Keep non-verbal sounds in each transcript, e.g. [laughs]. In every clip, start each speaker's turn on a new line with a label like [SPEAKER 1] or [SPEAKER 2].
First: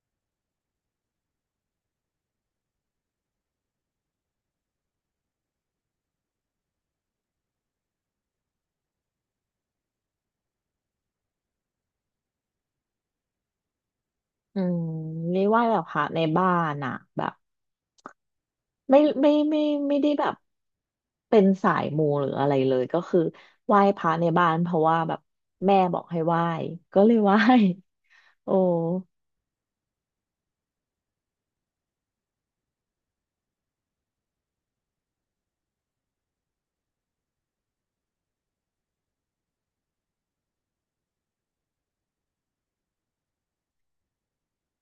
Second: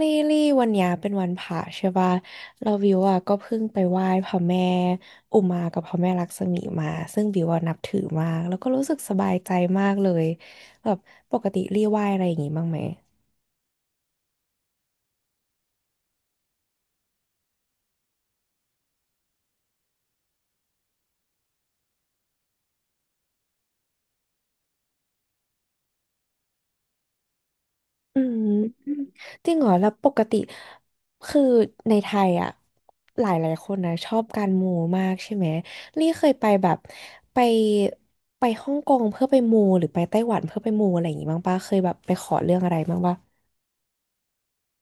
[SPEAKER 1] ลี่ลี่วันเนี้ยเป็นวันพระใช่ป่ะเราวิวอ่ะก็เพิ่งไปไหว้พระแม่อุมากับพระแม่ลักษมีมาซึ่งวิวอ่ะนับถือมากแล้วก็รู้สึกสบายใจมากเลยแบบปกติลี่ไหว้อะไรอย่างงี้บ้างไหม
[SPEAKER 2] อืมนี่ไหว่าแบบพระในบ้านอะแบบไม่ไม่ไม่ไม่ได้แบบเป็นสายมูหรืออะไรเลยก็คือไหว้พระในบ้านเพราะว่าแบบแม่บอกให้ไหว้ก็เลยไหว้
[SPEAKER 1] อื
[SPEAKER 2] [laughs] โอ้
[SPEAKER 1] มจริงเหรอแล้วปกติคือในไทยอ่ะหลายหลายคนนะชอบการมูมากใช่ไหมลี่เคยไปแบบไปไปฮ่องกงเพื่อไปมูหรือไปไต้หวันเพื่อไปมูอะไรอย่างงี้บ้างป่ะเคยแบบไปขอเรื่องอะไรบ้างป่ะ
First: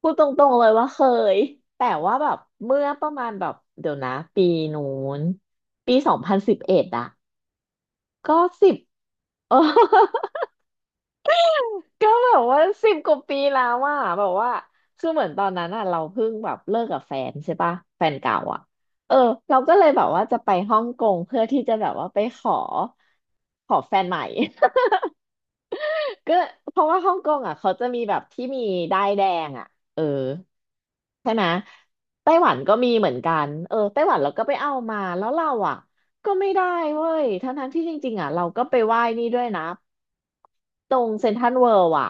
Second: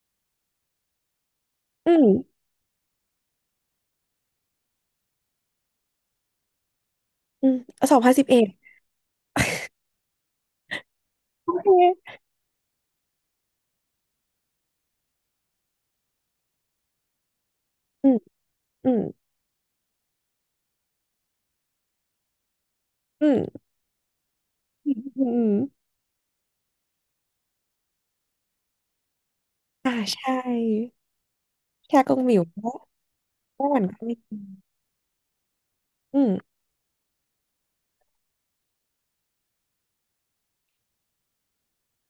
[SPEAKER 2] พูดตรงๆเลยว่าเคยแต่
[SPEAKER 1] อืม
[SPEAKER 2] ว่าแบบเมื่อประมาณแบบเดี๋ยวนะปีนู้นปี2011อะ
[SPEAKER 1] อืมสองพันสิบเอ็
[SPEAKER 2] ก็
[SPEAKER 1] ด
[SPEAKER 2] สิบ [laughs] เออ
[SPEAKER 1] โอเ
[SPEAKER 2] ก็
[SPEAKER 1] ค
[SPEAKER 2] แบบว่าสิบกว่าปีแล้วอ่ะแบบว่าคือเหมือนตอนนั้นอ่ะเราเพิ่งแบบเลิกกับแฟนใช่ปะแฟ
[SPEAKER 1] อื
[SPEAKER 2] น
[SPEAKER 1] ม
[SPEAKER 2] เก่าอ่ะ
[SPEAKER 1] อืม
[SPEAKER 2] เออเราก็เลยแบบว่าจะไปฮ่องกงเพื่อที่จะแบบว่าไปขอ
[SPEAKER 1] อืม
[SPEAKER 2] แฟนใหม่
[SPEAKER 1] อืม
[SPEAKER 2] [laughs]
[SPEAKER 1] อืมอม
[SPEAKER 2] ก็เพราะว่าฮ่องกงอ่ะเขาจะมีแบบที่มีด้ายแดงอ่ะ
[SPEAKER 1] อ่า
[SPEAKER 2] เออ
[SPEAKER 1] ใช่
[SPEAKER 2] ใช่ไหม
[SPEAKER 1] ชากงห
[SPEAKER 2] ไต้
[SPEAKER 1] มิว
[SPEAKER 2] หวัน
[SPEAKER 1] ก็
[SPEAKER 2] ก็มีเหมือนกัน
[SPEAKER 1] เมื่
[SPEAKER 2] เออ
[SPEAKER 1] วันก็
[SPEAKER 2] ไต้ห
[SPEAKER 1] มี
[SPEAKER 2] วันเราก็ไปเอามาแล้วเราอ่ะ
[SPEAKER 1] อืม
[SPEAKER 2] ก็ไม่ได้เว้ยทั้งๆที่จริงๆอ่ะเราก็ไปไหว้นี่ด้วยนะตรงเซ็นทรัลเวิลด์อ่ะ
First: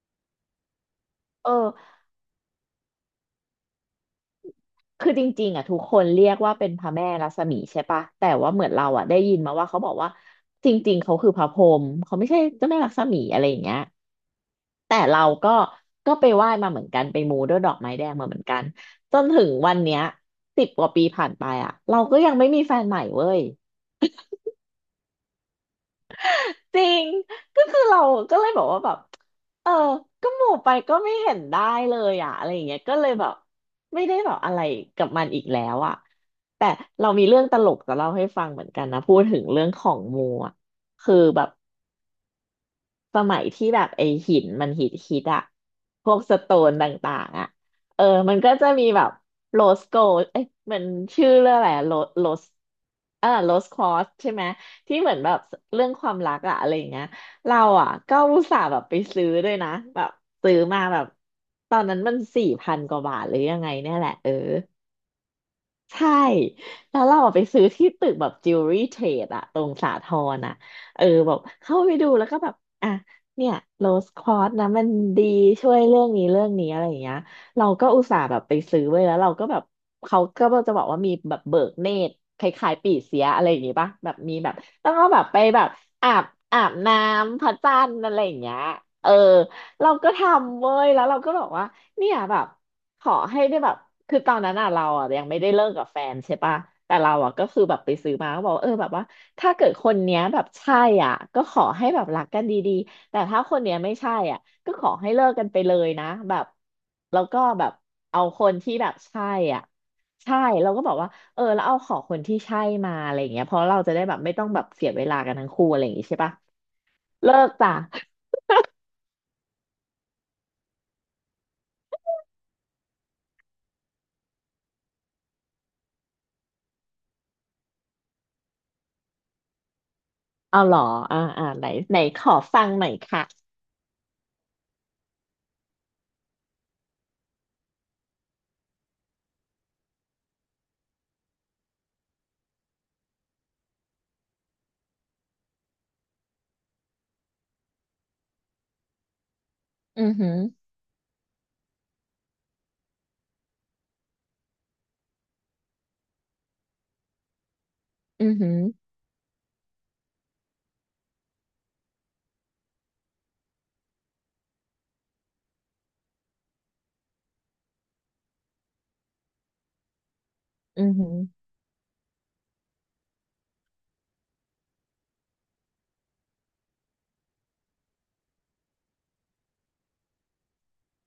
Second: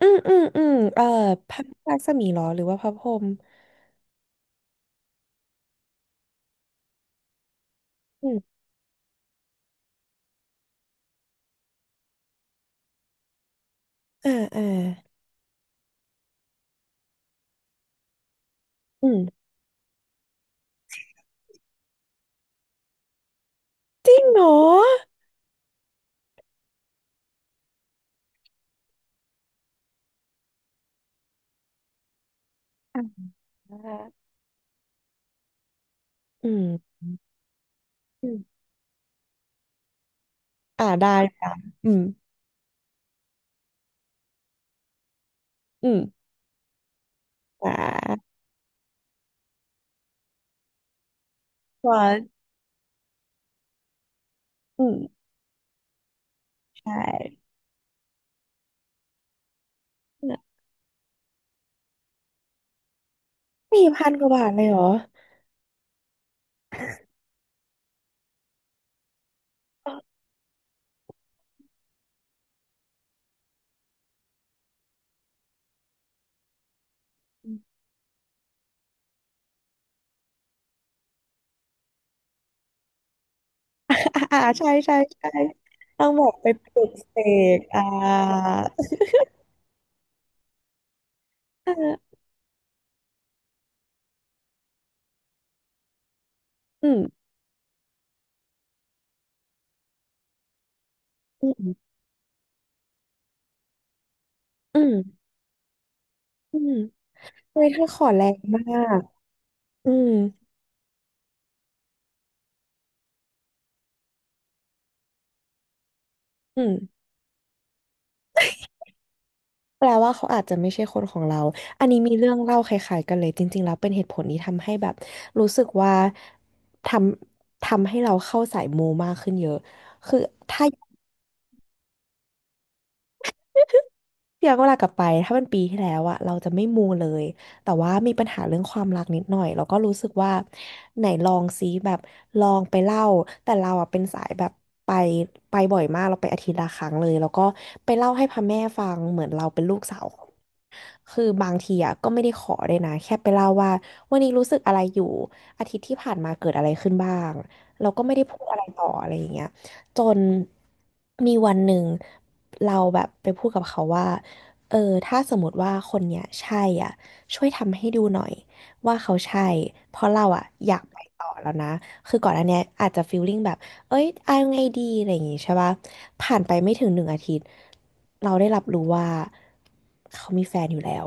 [SPEAKER 1] อืมอืมอืม
[SPEAKER 2] เอ
[SPEAKER 1] พ
[SPEAKER 2] อ
[SPEAKER 1] ระรักษมีเหรอหรือว่าพระพรหม
[SPEAKER 2] คือจริงๆอ่ะทุกคนเรียกว่าเป็นพระแม่รัศมีใช่ปะแต่
[SPEAKER 1] อื
[SPEAKER 2] ว่า
[SPEAKER 1] ม
[SPEAKER 2] เหมือนเราอ่ะได้ยินมาว่าเขาบอกว่าจริงๆเขาคือพระพรหมเขาไม่ใช่เจ้าแม่รัศมีอะไรอย่างเงี้ย
[SPEAKER 1] อ่าอ่า
[SPEAKER 2] แต่เราก็ไปไหว้มาเหมือนกันไปมูด้วยดอกไม้แดงมาเหมือนกัน
[SPEAKER 1] อื
[SPEAKER 2] จนถึ
[SPEAKER 1] ม
[SPEAKER 2] งวันเนี้ยสิบกว่าปีผ่านไปอ่ะเราก็ยังไม่มีแฟนใหม่เว้ย
[SPEAKER 1] จริงเหรอ
[SPEAKER 2] จริง ก็คือเราก็เลยบอกว่าแบบ เออก็หมู่ไปก็ไม่เห็นได้เลยอ่ะอะไรอย่างเงี้ยก็
[SPEAKER 1] อ่
[SPEAKER 2] เลย
[SPEAKER 1] า
[SPEAKER 2] แบบไม่ได้แบบอะไรกับมันอีกแล้วอ่ะ
[SPEAKER 1] อืม
[SPEAKER 2] แต่เรามีเรื่องตลกจะเล่าให้
[SPEAKER 1] อื
[SPEAKER 2] ฟัง
[SPEAKER 1] ม
[SPEAKER 2] เหมือนกันนะ พูดถึงเรื่องของหมู่อ่ะ
[SPEAKER 1] อ่าได้
[SPEAKER 2] คือแบบ
[SPEAKER 1] อืม
[SPEAKER 2] สมัยที่แบบไอหินมันฮิตฮิตอะ
[SPEAKER 1] อื
[SPEAKER 2] พวก
[SPEAKER 1] ม
[SPEAKER 2] สโตนต่างๆอะ
[SPEAKER 1] อ่า
[SPEAKER 2] เออมันก็จะมีแบบโรสโกเอ้ยมันชื่อเรื่องอะไรโร
[SPEAKER 1] วัน
[SPEAKER 2] โรสเออโรสคอสใช่ไหม
[SPEAKER 1] อืม
[SPEAKER 2] ที่เหมือนแบบเรื่องความรักอะอะไรอย่า
[SPEAKER 1] ใช่
[SPEAKER 2] งเงี้ยเราอะก็อุตส่าห์แบบไปซื้อด้วยนะแบบซื้อมาแบบตอนนั้นมันสี่พันกว่าบาทหรือยังไง
[SPEAKER 1] สี่
[SPEAKER 2] เนี่ยแห
[SPEAKER 1] พั
[SPEAKER 2] ละ
[SPEAKER 1] นก
[SPEAKER 2] เอ
[SPEAKER 1] ว่า
[SPEAKER 2] อ
[SPEAKER 1] บาทเลยเหรอ
[SPEAKER 2] ใช่แล้วเราอะไปซื้อที่ตึกแบบจิวเวลรี่เทรดอะตรงสาทรอะเออแบบเข้าไปดูแล้วก็แบบอ่ะเนี่ยโรสควอตนะมันดีช่วยเรื่องนี้เรื่องนี้อะไรอย่างเงี้ยเราก็อุตส่าห์แบบไปซื้อไว้แล้วเราก็แบบเขาก็จะบอกว่ามีแบบเบิกเนตรคล้ายๆปีเสียอะไรอย่างงี้ปะ
[SPEAKER 1] อ่า
[SPEAKER 2] แบบมี
[SPEAKER 1] อ่า
[SPEAKER 2] แบบ
[SPEAKER 1] ใช่
[SPEAKER 2] ต้อ
[SPEAKER 1] ใช่
[SPEAKER 2] งเอาแบบ
[SPEAKER 1] ใช่
[SPEAKER 2] ไปแบบ
[SPEAKER 1] ต้อ
[SPEAKER 2] อา
[SPEAKER 1] งบ
[SPEAKER 2] บ
[SPEAKER 1] อกไป
[SPEAKER 2] อาบ
[SPEAKER 1] ปลุก
[SPEAKER 2] น้
[SPEAKER 1] เส
[SPEAKER 2] ำพระ
[SPEAKER 1] ก
[SPEAKER 2] จั
[SPEAKER 1] อ่า
[SPEAKER 2] นทร์อะไรอย่างเงี้ยเออ เราก็ทำเว้ยแล้วเราก็บอกว่า
[SPEAKER 1] อ
[SPEAKER 2] เนี่
[SPEAKER 1] อา
[SPEAKER 2] ยแบบขอให้ได้แบบคือตอนนั้นอ่ะเราอ่ะยังไม่ได้เลิกกับแฟนใช่ปะ
[SPEAKER 1] อื
[SPEAKER 2] แต่
[SPEAKER 1] ม
[SPEAKER 2] เราอ่ะก็คือแบบไปซื้อมาก็บอกว่าเออแบบว่าถ้าเกิดคนเนี้ยแบบใช่อ่ะก็
[SPEAKER 1] อื
[SPEAKER 2] ขอ
[SPEAKER 1] ม
[SPEAKER 2] ให้แบบรักกันดีๆแต่ถ้าคนเนี้ยไม่ใช่อ่ะก็
[SPEAKER 1] อื
[SPEAKER 2] ขอให้เลิ
[SPEAKER 1] ม
[SPEAKER 2] กกันไปเลยนะแบบ
[SPEAKER 1] อืม
[SPEAKER 2] แล้วก็
[SPEAKER 1] เฮ้
[SPEAKER 2] แบ
[SPEAKER 1] ย
[SPEAKER 2] บ
[SPEAKER 1] ถ้าขอแร
[SPEAKER 2] เอา
[SPEAKER 1] ง
[SPEAKER 2] คน
[SPEAKER 1] มา
[SPEAKER 2] ที่แบบ
[SPEAKER 1] ก
[SPEAKER 2] ใช่อ่ะ
[SPEAKER 1] อืม
[SPEAKER 2] ใช่เราก็บอกว่าเออแล้วเอาขอคนที่ใช่มาอะไรอย่างเงี้ยเพราะเราจะได้แบบไม่ต้องแบบเสียเวลากันทั้งคู่อะไรอย่างงี้ใช่ปะ
[SPEAKER 1] อืม
[SPEAKER 2] เลิกจ้ะ
[SPEAKER 1] แปลว่าเขาอาจจะไม่ใช่คนของเราอันนี้มีเรื่องเล่าคล้ายๆกันเลยจริงๆแล้วเป็นเหตุผลที่ทำให้แบบรู้สึกว่าททำให้เราเข้าสายมูมากขึ้นเยอะคือ
[SPEAKER 2] เอา
[SPEAKER 1] ถ้า
[SPEAKER 2] เหรออ่าอ่าไหนไหนขอฟังหน่อยค่ะ
[SPEAKER 1] พี่ย้อนเวลากลับไปถ้าเป็นปีที่แล้วอะเราจะไม่มูเลยแต่ว่ามีปัญหาเรื่องความรักนิดหน่อยแล้วก็รู้สึกว่าไหนลองซิแบบลองไปเล่าแต่เราอะเป็นสายแบบไปไปบ่อยมากเราไปอาทิตย์ละครั้งเลยแล้วก็ไปเล่าให้พ่อแม่ฟังเหมือนเราเป็นลูกสา
[SPEAKER 2] อื
[SPEAKER 1] ว
[SPEAKER 2] อหือ
[SPEAKER 1] คือบางทีอ่ะก็ไม่ได้ขอเลยนะแค่ไปเล่าว่าวันนี้รู้สึกอะไรอยู่อาทิตย์ที่ผ่านมาเกิดอะไรขึ้นบ้างเราก็ไม่ได้
[SPEAKER 2] อือ
[SPEAKER 1] พูด
[SPEAKER 2] หื
[SPEAKER 1] อะ
[SPEAKER 2] อ
[SPEAKER 1] ไรต่ออะไรอย่างเงี้ยจนมีวันหนึ่งเราแบบไปพูดกับเขาว่าเออถ้าสมมติว่าคนเนี้ยใช่อ่ะช่วยทำให้ดูหน่อยว่าเขาใช่เพราะเราอ่ะอยา
[SPEAKER 2] อื
[SPEAKER 1] ก
[SPEAKER 2] อ
[SPEAKER 1] ไป
[SPEAKER 2] หือ
[SPEAKER 1] ต่อแล้วนะคือก่อนอันเนี้ยอาจจะฟีลลิ่งแบบ เอ้ยเอาไงดีอะไรอย่างงี้ใช่ปะผ่านไปไม่ถึง1 อาทิตย์เราได้รับรู้ว่าเขามีแฟนอยู่แล้ว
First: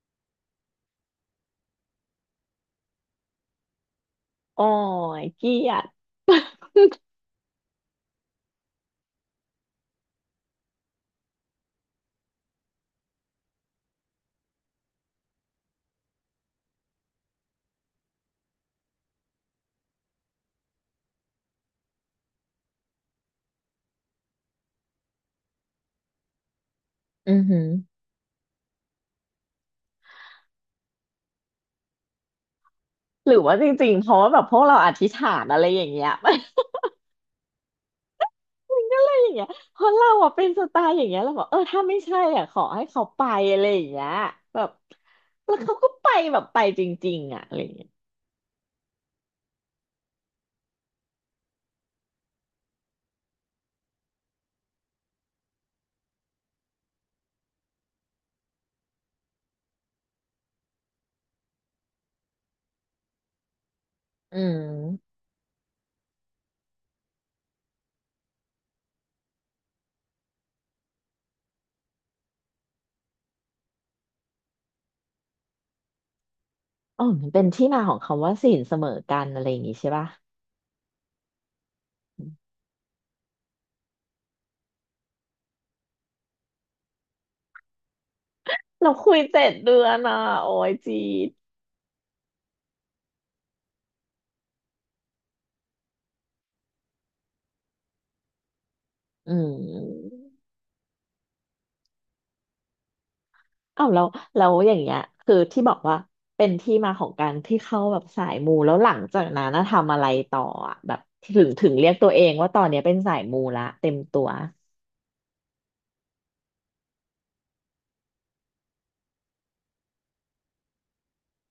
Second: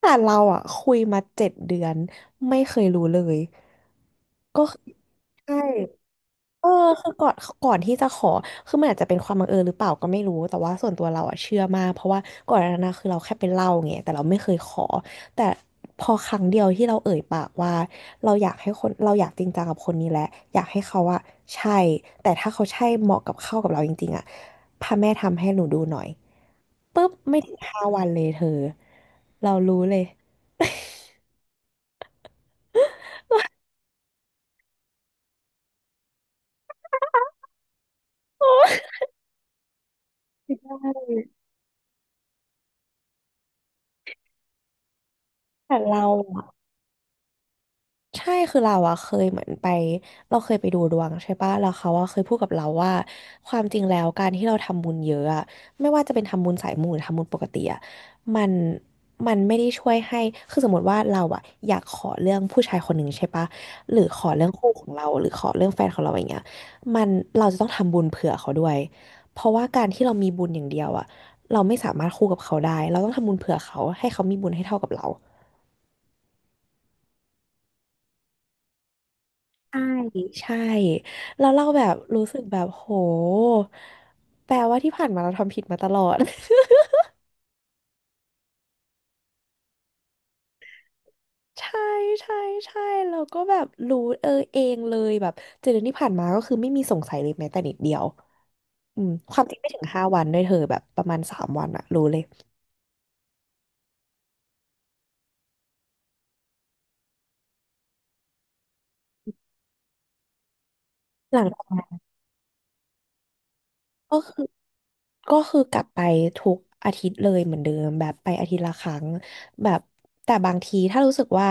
[SPEAKER 1] แต่เราอ่ะคุยมาเจ็ดเดือนไม่เคยรู้เลยก็
[SPEAKER 2] โอ้
[SPEAKER 1] คือ
[SPEAKER 2] ยเกลี
[SPEAKER 1] ใช่
[SPEAKER 2] ยด
[SPEAKER 1] เออคือก่อนที่จะขอคือมันอาจจะเป็นความบังเอิญหรือเปล่าก็ไม่รู้แต่ว่าส่วนตัวเราอะเชื่อมากเพราะว่าก่อนหน้านั้นนะคือเราแค่ไปเล่าไงแต่เราไม่เคยขอแต่พอครั้งเดียวที่เราเอ่ยปากว่าเราอยากให้คนเราอยากจริงจังกับคนนี้แหละอยากให้เขาอะใช่แต่ถ้าเขาใช่เหมาะกับเข้ากับเราจริงๆอะพระแม่ทำให้หนูดูหน่อยปุ๊บ
[SPEAKER 2] อื
[SPEAKER 1] ไม่
[SPEAKER 2] อ
[SPEAKER 1] ถึง
[SPEAKER 2] หือ
[SPEAKER 1] ห้าวันเลยเธอเรารู้เลย
[SPEAKER 2] หรือว่าจริงๆ เพราะว่าแบบพวกเราอธิษฐานอะไรอย่างเงี้ย [laughs] มันก็เลยอย่างเงี้ยเพราะเราอะเป็นสไตล์อย่างเงี้ยเราบอกเออถ้าไม่ใช่อ่ะขอให้เขาไปอะไรอย่างเงี้ยแบบแล้ว
[SPEAKER 1] แต่
[SPEAKER 2] เขาก็
[SPEAKER 1] เรา
[SPEAKER 2] ไปแบบไปจริงๆอ่ะอะไรอย่างเงี้ย
[SPEAKER 1] ใช่คือเราอะเคยเหมือนไปเราเคยไปดูดวงใช่ปะแล้วเขาอะเคยพูดกับเราว่าความจริงแล้วการที่เราทำบุญเยอะอะไม่ว่าจะเป็นทำบุญสายมูหรือทำบุญปกติอะมันมันไม่ได้ช่วยให้คือสมมติว่าเราอะอยากขอเรื่องผู้ชายคนหนึ่งใช่ปะหรือขอ
[SPEAKER 2] อื
[SPEAKER 1] เรื่องคู่ของเรา
[SPEAKER 2] ม
[SPEAKER 1] หรือขอเรื่องแฟนของเราอย่างเงี้ยมันเราจะต้องทำบุญเผื่อเขาด้วยเพราะว่าการที่เรามีบุญอย่างเดียวอะเราไม่สามารถคู่กับเขาได้เราต้องทำบุญเผื่อเขาให้เขามีบุญให้เท่ากับเรา
[SPEAKER 2] อ๋อมันเป็นที่มาของคำว่าศีลเสมอกันอะไรอย่างงี้
[SPEAKER 1] ใช่
[SPEAKER 2] ใช่ป่ะ
[SPEAKER 1] ใช่แล้วเราแบบรู้สึกแบบโหแปลว่าที่ผ่านมาเราทำผิดมาตลอด
[SPEAKER 2] เราคุย7 เดือนอ่ะโอ้ยจีด
[SPEAKER 1] [laughs] ใช่ใช่ใช่เราก็แบบรู้เออเองเลยแบบเจ็ดเดือนที่ผ่านมาก็คือไม่มีสงสัยเลยแม้แต่นิดเดียวอืม
[SPEAKER 2] อื
[SPEAKER 1] ความจริงไม่ถึงห้าวันด้วย
[SPEAKER 2] ม
[SPEAKER 1] เธอแบบประมาณ3 วันอะรู้เลย
[SPEAKER 2] อ้าวแล้วแล้วอย่างเงี้ยคือที่บอกว่าเป็นที่มาของการที่เข้าแบบสายมูแล้วหลังจากนั้นน่ะทำอะไรต่ออะแบบ
[SPEAKER 1] หลั
[SPEAKER 2] ถึ
[SPEAKER 1] ง
[SPEAKER 2] ง
[SPEAKER 1] จาก
[SPEAKER 2] ถึง
[SPEAKER 1] นั้
[SPEAKER 2] เรียก
[SPEAKER 1] น
[SPEAKER 2] ตัวเองว่าตอนเนี้ยเป็นสายมูละเต็ม
[SPEAKER 1] ก็
[SPEAKER 2] ตัว
[SPEAKER 1] คือ ก็คือกลับไปทุกอาทิตย์เลยเหมือนเดิมแบบไปอาทิตย์ละครั้งแบบแต่บางทีถ้ารู้สึกว่า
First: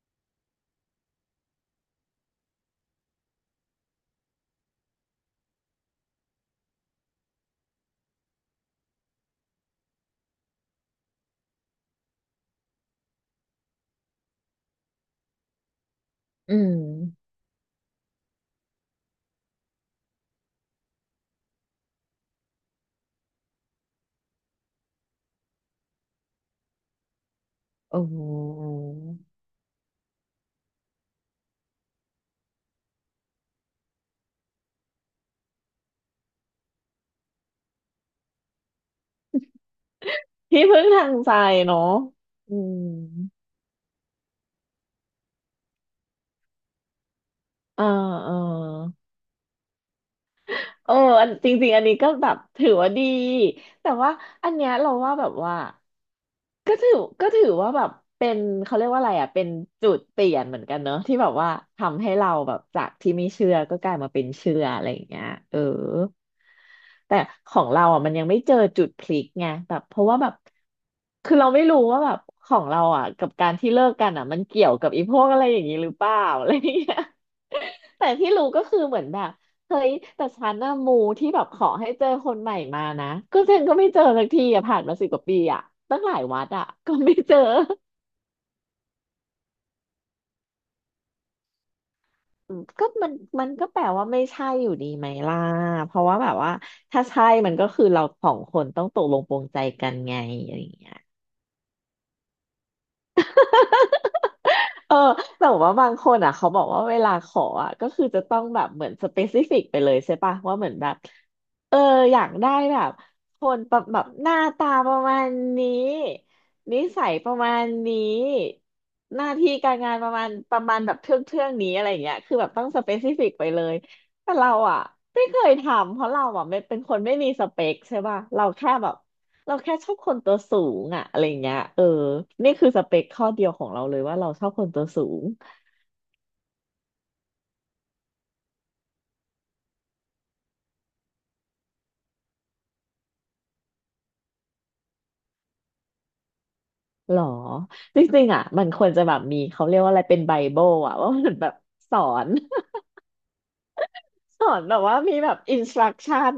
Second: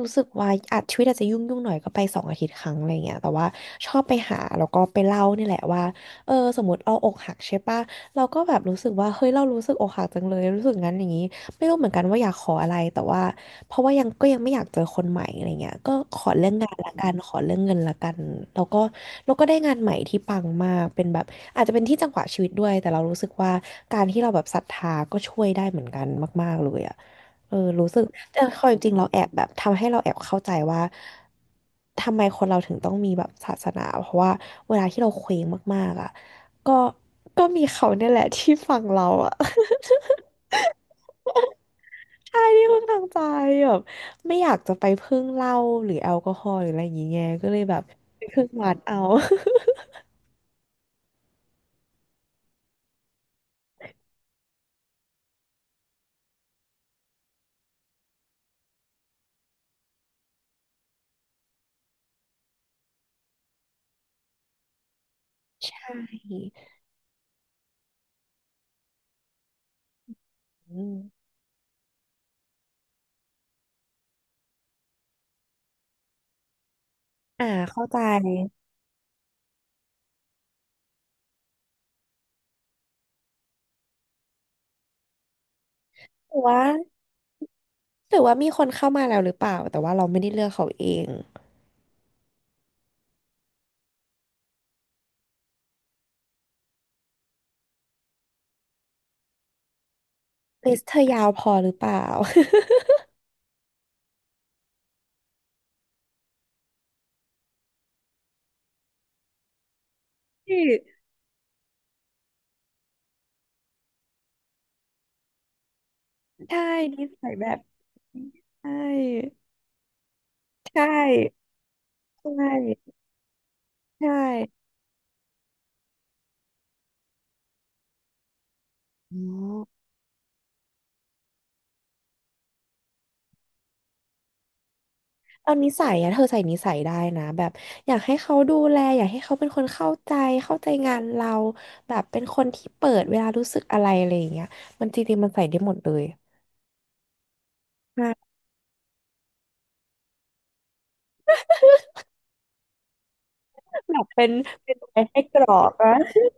[SPEAKER 1] รู้สึกว่าอาจชีวิตอาจจะยุ่งยุ่งหน่อยก็ไป2 อาทิตย์ครั้งอะไรเงี้ยแต่ว่าชอบไปหาแล้วก็ไปเล่านี่แหละว่าเออสมมติเราอกหักใช่ปะเราก็แบบรู้สึกว่าเฮ้ยเรารู้สึกอกหักจังเลยรู้สึกงั้นอย่างนี้ ไม่รู้เหมือนกันว่าอยากขออะไรแต่ว่าเพราะว่ายังยังไม่อยากเจอคนใหม่อะไรเงี้ยก็ขอเรื่อ
[SPEAKER 2] อื
[SPEAKER 1] ง
[SPEAKER 2] ม
[SPEAKER 1] งานละกันขอเรื่องเงินละกันแล้วก็แล้วก็ได้งานใหม่ที่ปังมากเป็นแบบอาจจะเป็นที่จังหวะชีวิตด้วยแต่เรารู้สึกว่าการที่เราแบบศรัทธาก็ช่วยได้เหมือนกันมากๆเลยอ่ะเออรู้สึ
[SPEAKER 2] โอ้
[SPEAKER 1] ก
[SPEAKER 2] โห
[SPEAKER 1] แต่ความจริงเราแอบแบบทำให้เราแอบเข้าใจว่าทำไมคนเราถึงต้องมีแบบศาสนาเพราะว่าเวลาที่เราเคว้งมากๆอ่ะก็มีเขาเนี่ยแหละที่ฟังเราอ่ะ
[SPEAKER 2] ที่พึ่งทางใจเนาะ
[SPEAKER 1] ใช่
[SPEAKER 2] อื
[SPEAKER 1] ที่พึ่ง
[SPEAKER 2] ม
[SPEAKER 1] ทางใจแบบไม่อยากจะไปพึ่งเหล้าหรือแอลกอฮอล์หรืออะไรอย่างเงี้ยก็เลยแบ
[SPEAKER 2] เอ
[SPEAKER 1] บ
[SPEAKER 2] อ
[SPEAKER 1] ไป
[SPEAKER 2] เออ
[SPEAKER 1] พึ่งวัดเอา
[SPEAKER 2] เอออันจริงๆอันนี้ก็แบบถือว่าดีแต่ว่าอันเนี้ยเราว่าแบบว่าก็ถือก็ถือว่าแบบเป็นเขาเรียกว่าอะไรอ่ะเป็นจุดเปลี่ยนเหมือนกันเนอะที่แบบว่าทำให้เราแบบจากที่ไม่เชื่อก็กลายมาเป็นเชื่ออะไรอย่างเงี้ยเออ
[SPEAKER 1] [laughs] ใช่
[SPEAKER 2] แต่ของเราอ่ะมันยังไม่เจอจุดพลิกไงแบบเพราะว่าแบบ
[SPEAKER 1] [laughs] อืม
[SPEAKER 2] คือเราไม่รู้ว่าแบบของเราอ่ะกับการที่เลิกกันอ่ะมันเกี่ยวกับอีพวกอะไรอย่างนี้หรือเปล่า [laughs] อะไรอย่างเงี้ย
[SPEAKER 1] อ่าเข้า
[SPEAKER 2] [laughs]
[SPEAKER 1] ใจ
[SPEAKER 2] แต่ที่รู้ก็คือเหมือนแบบเฮ้ยแต่ฉันน่ะมูที่แบบขอให้เจอคนใหม่มานะก็ฉันก็ไม่เจอสักทีอ่ะผ่านมาสิบกว่าปีอ่ะตั้งหลาย
[SPEAKER 1] หรื
[SPEAKER 2] วั
[SPEAKER 1] อ
[SPEAKER 2] ด
[SPEAKER 1] ว่า
[SPEAKER 2] อ่ะก็ไม่เจอ
[SPEAKER 1] หรือว่ามีคนเข้ามาแล้วหรือเปล่าแต่ว่าเราไม่ได้เลือกเขาเอง
[SPEAKER 2] อืมก็มันก็แปลว่าไม่ใช่อยู่ดีไหมล่ะเพราะว่าแบบว่าถ้าใช่มันก็คือเราสองคนต้องตกลงปรงใจกันไงอะไรอ
[SPEAKER 1] ลิ
[SPEAKER 2] ย่าง
[SPEAKER 1] สต์
[SPEAKER 2] เงี้
[SPEAKER 1] เธ
[SPEAKER 2] ย
[SPEAKER 1] อยาวพอหรือเปล่า
[SPEAKER 2] เออแต่ว่าบางคนอ่ะเขาบอกว่าเวลาขออ่ะก็คือจะต้องแบบเหมือนสเปซิฟิกไปเลยใช่ปะว่าเหมือนแบบเอออยากได้แบบคนประแบบหน้าตาประมาณนี้
[SPEAKER 1] [laughs] ใช่ใ
[SPEAKER 2] นิ
[SPEAKER 1] ช่นิ
[SPEAKER 2] สัย
[SPEAKER 1] สั
[SPEAKER 2] ป
[SPEAKER 1] ย
[SPEAKER 2] ระ
[SPEAKER 1] แบ
[SPEAKER 2] มา
[SPEAKER 1] บ
[SPEAKER 2] ณนี้
[SPEAKER 1] นี้ใช่
[SPEAKER 2] หน้าที่การงานประมาณประ
[SPEAKER 1] ใช
[SPEAKER 2] มาณแบบเทื่องเทื่อ
[SPEAKER 1] ่
[SPEAKER 2] งนี้อะไรอย่างเงี้ย
[SPEAKER 1] ใช
[SPEAKER 2] คือแบบต้องสเป
[SPEAKER 1] ่
[SPEAKER 2] ซิฟิกไปเลย
[SPEAKER 1] ใช่
[SPEAKER 2] แต่เราอ่ะไม่เคยทำเพราะเราอ่ะไม่เป็นคนไม่มีสเปคใช่ปะเราแค่แบบ
[SPEAKER 1] อ๋อ
[SPEAKER 2] เราแค่ชอบคนตัวสูงอะอะไรเงี้ยเออนี่คือสเปคข้อเดียวของเราเลยว่าเราชอบคนตัวสูง
[SPEAKER 1] เอานิสัยอะเธอใส่นิสัยได้นะแบบอยากให้เขาดูแลอยากให้เขาเป็นคนเข้าใจเข้าใจงานเราแบบเป็นคนที่เปิดเวลารู้สึกอะไรอะไรอย่างเงี้ยมันจริงๆมันใส่ได้หมดเลย
[SPEAKER 2] หรอ
[SPEAKER 1] [laughs]
[SPEAKER 2] จริง
[SPEAKER 1] ค่ะ
[SPEAKER 2] ๆอะมันควรจะแบบมีเขาเรียกว่าอะไรเป็นไบเบิลอะว่ามันแบบสอน
[SPEAKER 1] แบบเป็น
[SPEAKER 2] สอน
[SPEAKER 1] เป็
[SPEAKER 2] แบ
[SPEAKER 1] น
[SPEAKER 2] บ
[SPEAKER 1] อะ
[SPEAKER 2] ว่า
[SPEAKER 1] ไร
[SPEAKER 2] มี
[SPEAKER 1] ให้
[SPEAKER 2] แบ
[SPEAKER 1] ก
[SPEAKER 2] บ
[SPEAKER 1] รอ
[SPEAKER 2] อินส
[SPEAKER 1] ก
[SPEAKER 2] ตรั
[SPEAKER 1] นะ
[SPEAKER 2] กชั่น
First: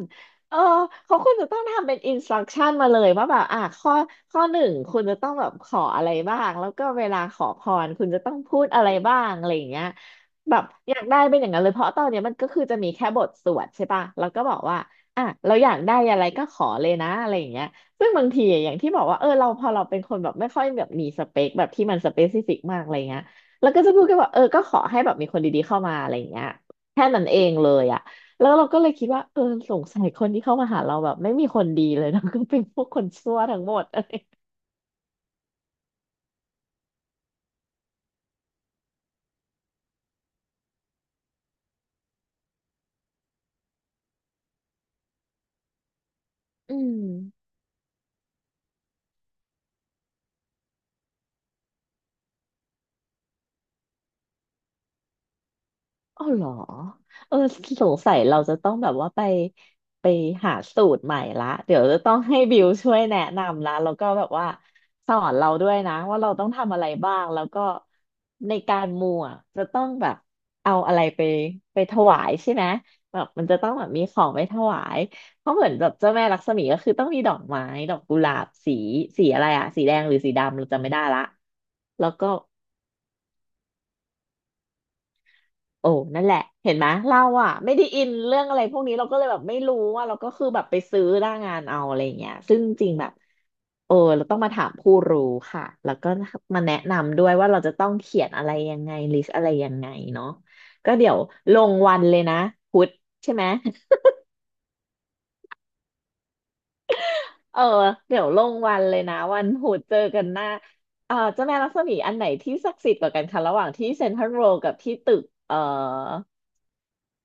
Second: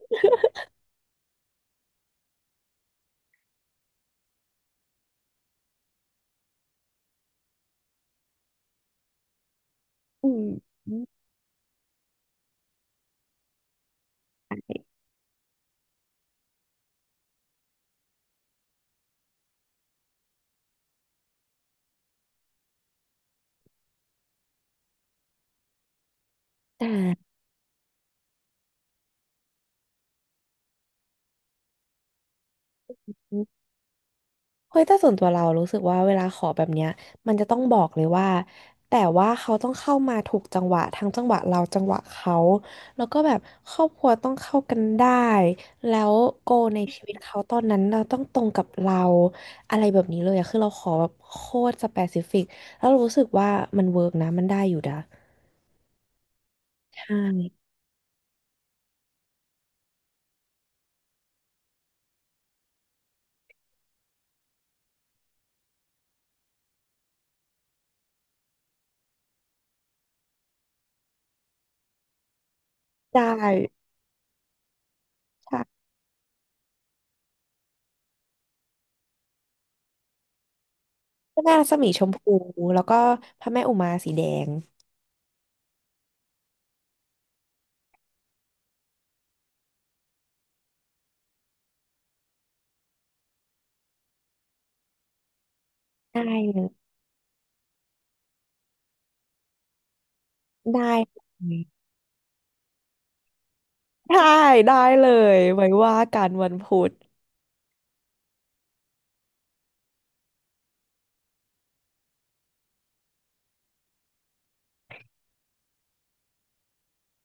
[SPEAKER 2] เออเขาควรจะต้องทำเป็นอินสตรักชั่นมาเลยว่าแบบอ่ะข้อหนึ่งคุณจะต้องแบบขออะไรบ้างแล้วก็เวลาขอพรคุณจะต้องพูดอะไรบ้างอะไรอย่างเงี้ย
[SPEAKER 1] อืม
[SPEAKER 2] แบบอยากได้เป็นอย่างนั้นเลยเพราะตอนเนี้ยมันก็คือจะมีแค่บทสวดใช่ปะแล้วก็บอกว่าอ่ะเราอยากได้อะไรก็ขอเลยนะอะไรอย่างเงี้ยซึ่งบางทีอะอย่างที่บอกว่าเออเราพอเราเป็นคนแบบไม่ค่อยแบบมีสเปคแบบที่มันสเปซิฟิกมากอะไรเงี้ยแล้วก็จะพูดกันว่าเออก็ขอให้แบบมีคนดีๆเข้ามาอะไรอย่างเงี้ย
[SPEAKER 1] ได
[SPEAKER 2] แค่นั้น
[SPEAKER 1] ้
[SPEAKER 2] เองเลยอะแล้วเราก็เลยคิดว่า เออ สงสัยคนที่เข้ามาหาเราแบบไม่มีคนดีเลย [laughs] นะก็เป็นพวกคนชั่วทั้งหมดอะไร
[SPEAKER 1] เฮ้ยแต่ส่วนตัวเรารู้สึกว่าเวลาขอแบบเนี้ยมันจะต้องบอกเลยว่าแต่ว่าเขาต้องเข้ามาถูกจังหวะทั้งจังหวะเราจังหวะเขาแล้วก็แบบครอบครัวต้องเข้ากันได้แล้วโก
[SPEAKER 2] อื
[SPEAKER 1] ในชี
[SPEAKER 2] ม
[SPEAKER 1] วิตเขาตอนนั้นเราต้องตรงกับเราอะไรแบบนี้เลยอะคือเราขอแบบโคตรสเปซิฟิกแล้วเรารู้สึกว่ามันเวิร์กนะมันได้อยู่นะ
[SPEAKER 2] อ๋อเหรอ
[SPEAKER 1] ใช่
[SPEAKER 2] เออสงสัยเราจะต้องแบบว่าไปไปหาสูตรใหม่ละเดี๋ยวจะต้องให้บิวช่วยแนะนำละแล้วก็แบบว่าสอนเราด้วยนะว่าเราต้องทำอะไรบ้างแล้วก็ในการมูอ่ะจะต้องแบบเอาอะไรไปถวายใช่ไหมแบ
[SPEAKER 1] ได้
[SPEAKER 2] บมันจะต้องแบบมีของไปถวายเพราะ
[SPEAKER 1] ใช่
[SPEAKER 2] เหมือนแบบเจ้าแม่ลักษมีก็คือต้องมีดอกไม้ดอกกุหลาบสีอะไรอะสีแดงหรือสีดำเราจำไม่ได้ละ
[SPEAKER 1] พระแม่รัศมีช
[SPEAKER 2] แล้
[SPEAKER 1] ม
[SPEAKER 2] วก็
[SPEAKER 1] พูแล้วก็พระแม่อุมาสีแดง
[SPEAKER 2] โอ้นั่นแหละเห็นไหมเราอะไม่ได้อินเรื่องอะไรพวกนี้เราก็เลยแบบไม่รู้ว่าเราก็คือแบบไปซื้อหน้างานเอาอะไรอย่างเงี้ยซึ่งจริงแบบโอ้เราต้องมาถามผู้รู้ค่ะแล้วก็
[SPEAKER 1] ได้เล
[SPEAKER 2] มาแนะ
[SPEAKER 1] ย
[SPEAKER 2] นำด้วยว่าเราจะต้องเขียนอะไรยังไงลิสต์อะไรยังไงเนาะก็
[SPEAKER 1] ได้
[SPEAKER 2] เดี๋ยวลงวันเลยนะพุธใช่ไหม
[SPEAKER 1] ได้ได้เลยไว้ว่ากันวันพุธ
[SPEAKER 2] เออเดี๋ยวลงวันเลยนะวันพุธเจอกันหน้าเออเจ้าแม่ลักษมีอันไหนที่ศักดิ์สิทธิ์กว่ากันคะระหว่างที่เซ็นทรัลเวิลด์กับที่ตึก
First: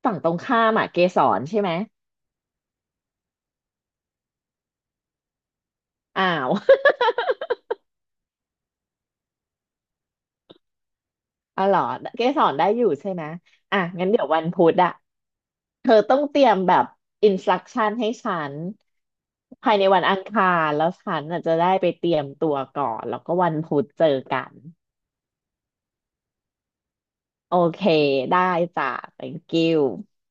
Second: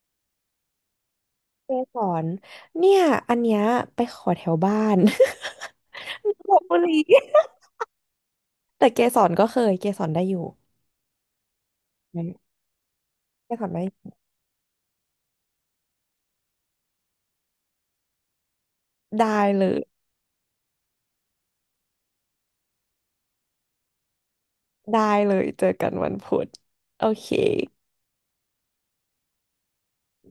[SPEAKER 2] ฝั่งตรงข้ามอะเกสรใช่ไห
[SPEAKER 1] เจ
[SPEAKER 2] ม
[SPEAKER 1] สอนเนี่ยอันเนี้ยไปขอแถวบ้าน
[SPEAKER 2] อ้า
[SPEAKER 1] [laughs] น
[SPEAKER 2] ว
[SPEAKER 1] นทบุรีแต่เกสรก็เคยเกสรได้อยู่
[SPEAKER 2] อ๋อเหรอเกสรได้อยู่ใช่ไหม
[SPEAKER 1] เกสร
[SPEAKER 2] อ่ะงั้น
[SPEAKER 1] ได้
[SPEAKER 2] เดี๋ยววันพุธอะเธอต้องเตรียมแบบอินสตรักชั่นให้ฉัน
[SPEAKER 1] ได้เล
[SPEAKER 2] ภาย
[SPEAKER 1] ย
[SPEAKER 2] ในวันอังคารแล้วฉันอาจจะได้ไปเตรียมตัวก่อนแล้วก็วันพุธเจอกัน
[SPEAKER 1] ได้เลยเจอกันวันพุธโอเค
[SPEAKER 2] โอเคได้จ้ะ thank you